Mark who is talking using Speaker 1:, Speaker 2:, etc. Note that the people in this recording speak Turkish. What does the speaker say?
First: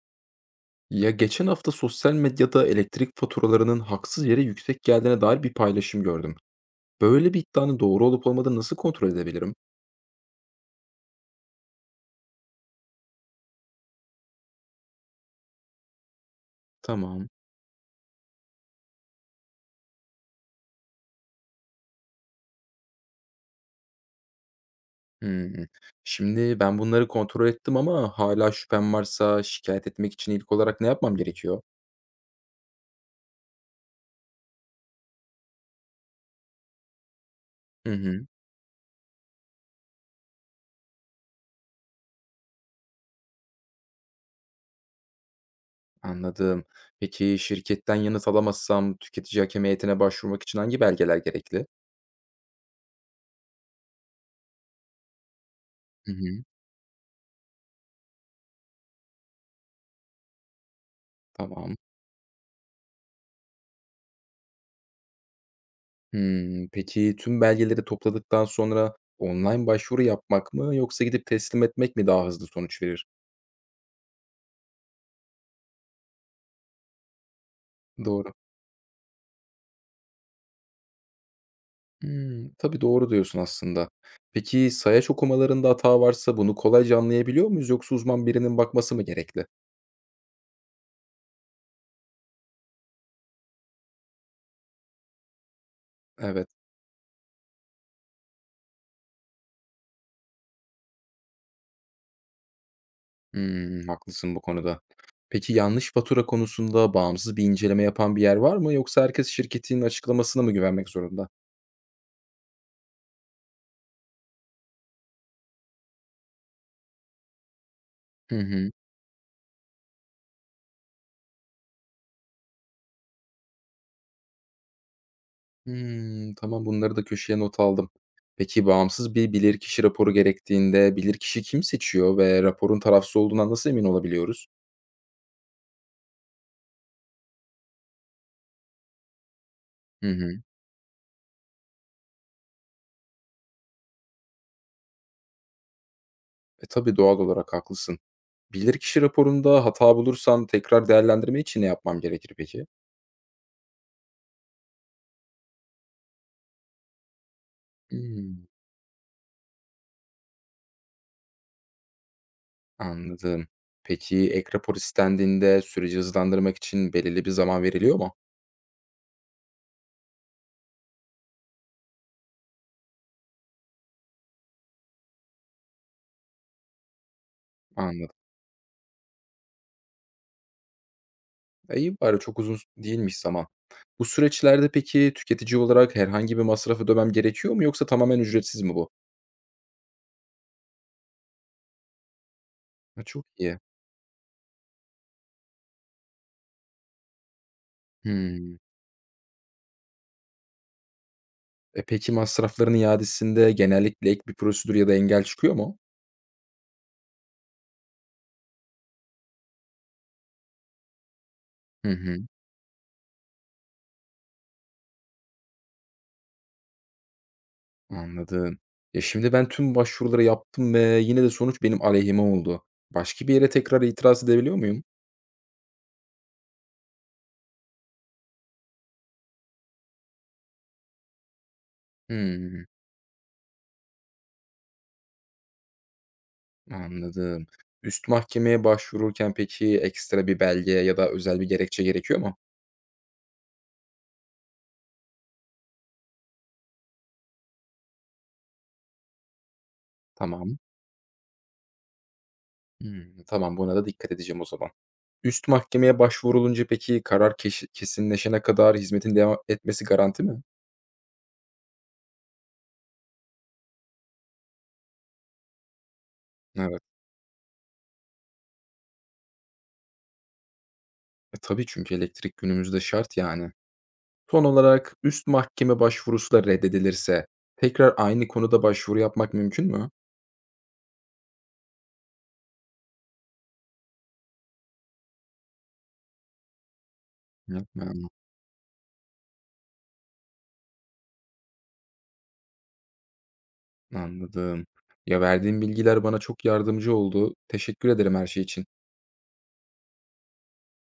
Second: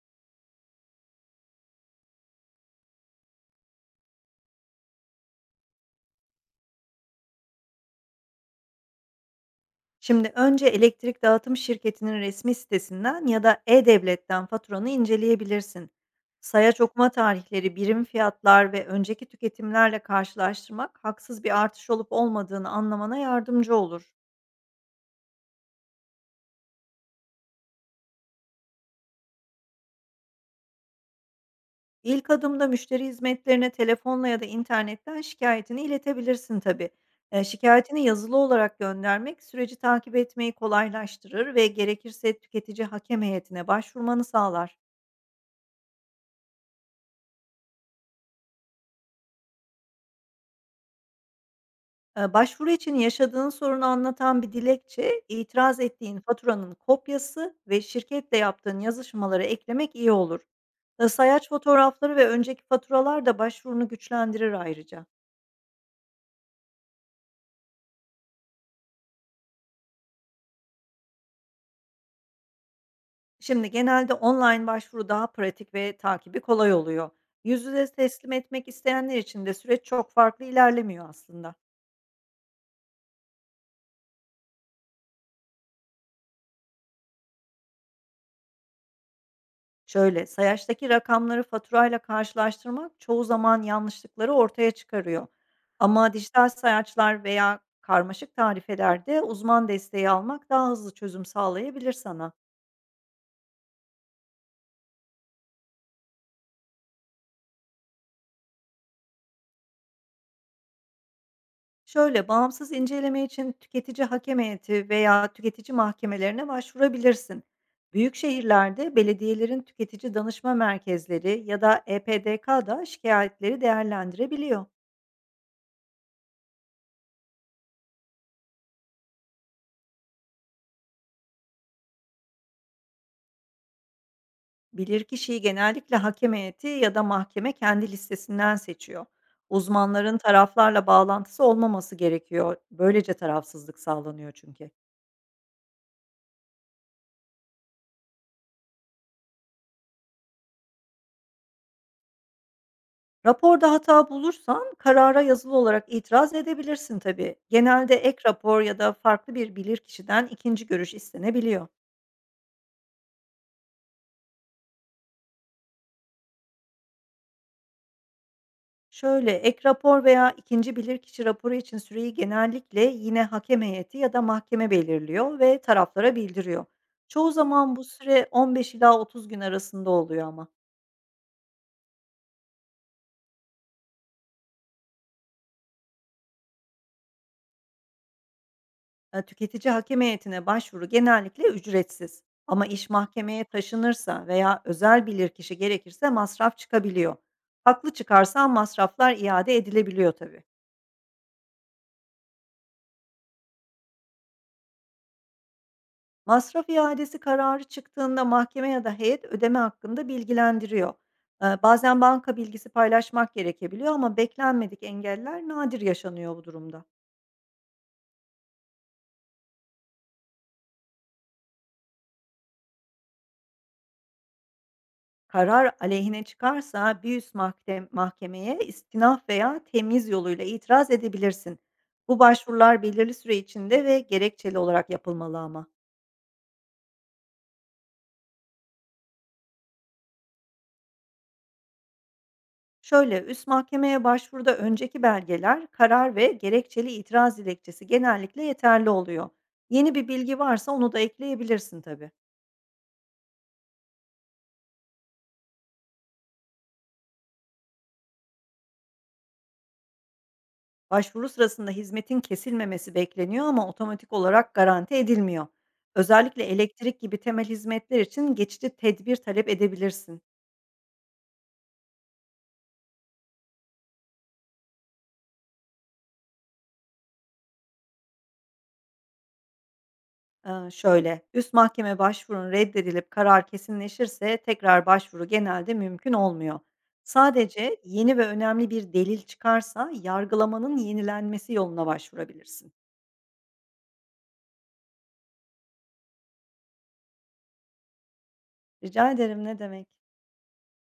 Speaker 1: Ya geçen hafta sosyal medyada elektrik faturalarının haksız yere yüksek geldiğine dair bir paylaşım gördüm. Böyle bir iddianın doğru olup olmadığını nasıl kontrol edebilirim?
Speaker 2: Şimdi önce elektrik dağıtım şirketinin resmi sitesinden ya da e-devletten faturanı inceleyebilirsin. Sayaç okuma
Speaker 1: Tamam.
Speaker 2: tarihleri, birim fiyatlar ve önceki tüketimlerle karşılaştırmak haksız bir artış olup olmadığını anlamana yardımcı olur.
Speaker 1: Hmm. Şimdi ben bunları kontrol ettim ama hala şüphem varsa şikayet etmek için ilk olarak ne yapmam gerekiyor?
Speaker 2: İlk adımda müşteri hizmetlerine telefonla ya da internetten şikayetini iletebilirsin tabii.
Speaker 1: Hı
Speaker 2: Şikayetini
Speaker 1: hı,
Speaker 2: yazılı olarak göndermek süreci takip etmeyi kolaylaştırır ve gerekirse tüketici hakem heyetine başvurmanı sağlar.
Speaker 1: anladım. Peki şirketten yanıt alamazsam tüketici hakem heyetine başvurmak için hangi belgeler gerekli?
Speaker 2: Başvuru için yaşadığın sorunu anlatan bir dilekçe, itiraz
Speaker 1: Hı
Speaker 2: ettiğin
Speaker 1: hı,
Speaker 2: faturanın kopyası ve şirketle yaptığın yazışmaları eklemek iyi olur. Sayaç
Speaker 1: tamam.
Speaker 2: fotoğrafları ve önceki faturalar da başvurunu güçlendirir ayrıca.
Speaker 1: Peki, tüm belgeleri topladıktan sonra online başvuru yapmak mı yoksa gidip teslim etmek mi daha hızlı sonuç verir?
Speaker 2: Şimdi genelde online başvuru daha pratik ve takibi kolay oluyor. Yüz yüze teslim
Speaker 1: Doğru.
Speaker 2: etmek isteyenler için de süreç çok farklı ilerlemiyor aslında.
Speaker 1: Tabii, doğru diyorsun aslında. Peki, sayaç okumalarında hata varsa bunu kolayca anlayabiliyor muyuz yoksa uzman birinin bakması mı gerekli?
Speaker 2: Şöyle, sayaçtaki rakamları faturayla karşılaştırmak çoğu zaman yanlışlıkları ortaya çıkarıyor. Ama
Speaker 1: Evet.
Speaker 2: dijital sayaçlar veya karmaşık tarifelerde uzman desteği almak daha hızlı çözüm sağlayabilir sana.
Speaker 1: Haklısın bu konuda. Peki, yanlış fatura konusunda bağımsız bir inceleme yapan bir yer var mı yoksa herkes şirketin açıklamasına mı güvenmek zorunda?
Speaker 2: Şöyle, bağımsız inceleme için tüketici hakem heyeti veya tüketici mahkemelerine başvurabilirsin. Büyük
Speaker 1: Hı hı.
Speaker 2: şehirlerde belediyelerin tüketici danışma merkezleri ya da EPDK'da şikayetleri değerlendirebiliyor.
Speaker 1: Hımm, tamam, bunları da köşeye not aldım. Peki, bağımsız bir bilirkişi raporu gerektiğinde bilirkişi kim seçiyor ve raporun tarafsız olduğundan nasıl emin olabiliyoruz?
Speaker 2: Bilirkişiyi genellikle hakem heyeti ya da mahkeme kendi listesinden seçiyor.
Speaker 1: Hı
Speaker 2: Uzmanların
Speaker 1: hı.
Speaker 2: taraflarla bağlantısı olmaması gerekiyor. Böylece tarafsızlık sağlanıyor çünkü.
Speaker 1: Tabii, doğal olarak haklısın. Bilirkişi raporunda hata bulursam tekrar değerlendirme için ne yapmam gerekir peki?
Speaker 2: Raporda hata bulursan karara yazılı olarak itiraz edebilirsin tabii. Genelde ek
Speaker 1: Hımm,
Speaker 2: rapor ya da farklı bir bilirkişiden ikinci görüş istenebiliyor.
Speaker 1: anladım. Peki, ek rapor istendiğinde süreci hızlandırmak için belirli bir zaman veriliyor mu?
Speaker 2: Şöyle, ek rapor veya ikinci bilirkişi raporu için süreyi genellikle yine hakem heyeti ya da mahkeme belirliyor ve taraflara bildiriyor. Çoğu zaman bu
Speaker 1: Anladım.
Speaker 2: süre 15 ila 30 gün arasında oluyor ama.
Speaker 1: E, iyi bari çok uzun değilmiş zaman. Bu süreçlerde peki tüketici olarak herhangi bir masraf ödemem gerekiyor mu yoksa tamamen ücretsiz mi bu?
Speaker 2: Tüketici hakem heyetine başvuru genellikle ücretsiz. Ama iş
Speaker 1: Ha, çok
Speaker 2: mahkemeye
Speaker 1: iyi.
Speaker 2: taşınırsa veya özel bilirkişi gerekirse masraf çıkabiliyor. Haklı çıkarsan
Speaker 1: Hımm.
Speaker 2: masraflar iade edilebiliyor tabii.
Speaker 1: Peki masrafların iadesinde genellikle ek bir prosedür ya da engel çıkıyor mu?
Speaker 2: Masraf iadesi kararı çıktığında mahkeme ya da heyet ödeme hakkında bilgilendiriyor.
Speaker 1: Hı
Speaker 2: Bazen
Speaker 1: hı.
Speaker 2: banka bilgisi paylaşmak gerekebiliyor ama beklenmedik engeller nadir yaşanıyor bu durumda.
Speaker 1: Anladım. Ya, şimdi ben tüm başvuruları yaptım ve yine de sonuç benim aleyhime oldu. Başka bir yere tekrar itiraz edebiliyor muyum?
Speaker 2: Karar aleyhine çıkarsa bir üst mahkemeye istinaf veya temyiz yoluyla itiraz edebilirsin. Bu
Speaker 1: Hımm.
Speaker 2: başvurular belirli süre içinde ve gerekçeli olarak yapılmalı ama.
Speaker 1: Anladım. Üst mahkemeye başvururken peki ekstra bir belge ya da özel bir gerekçe gerekiyor mu?
Speaker 2: Şöyle, üst mahkemeye başvuruda önceki belgeler, karar ve gerekçeli itiraz dilekçesi genellikle yeterli oluyor. Yeni bir bilgi
Speaker 1: Tamam.
Speaker 2: varsa onu da ekleyebilirsin tabii.
Speaker 1: Hımm. Tamam, buna da dikkat edeceğim o zaman. Üst mahkemeye başvurulunca peki karar kesinleşene kadar hizmetin devam etmesi garanti mi?
Speaker 2: Başvuru sırasında hizmetin kesilmemesi bekleniyor ama otomatik olarak garanti edilmiyor. Özellikle
Speaker 1: Evet.
Speaker 2: elektrik gibi temel hizmetler için geçici tedbir talep edebilirsin.
Speaker 1: Tabii çünkü elektrik günümüzde şart yani. Son olarak üst mahkeme başvurusu da reddedilirse tekrar aynı konuda başvuru yapmak mümkün mü?
Speaker 2: Şöyle, üst mahkeme başvurun reddedilip karar kesinleşirse tekrar başvuru genelde mümkün olmuyor. Sadece
Speaker 1: Yapmam.
Speaker 2: yeni ve önemli bir delil çıkarsa yargılamanın yenilenmesi yoluna başvurabilirsin.
Speaker 1: Anladım. Ya, verdiğin bilgiler bana çok yardımcı oldu. Teşekkür ederim her şey için.
Speaker 2: Rica ederim, ne demek.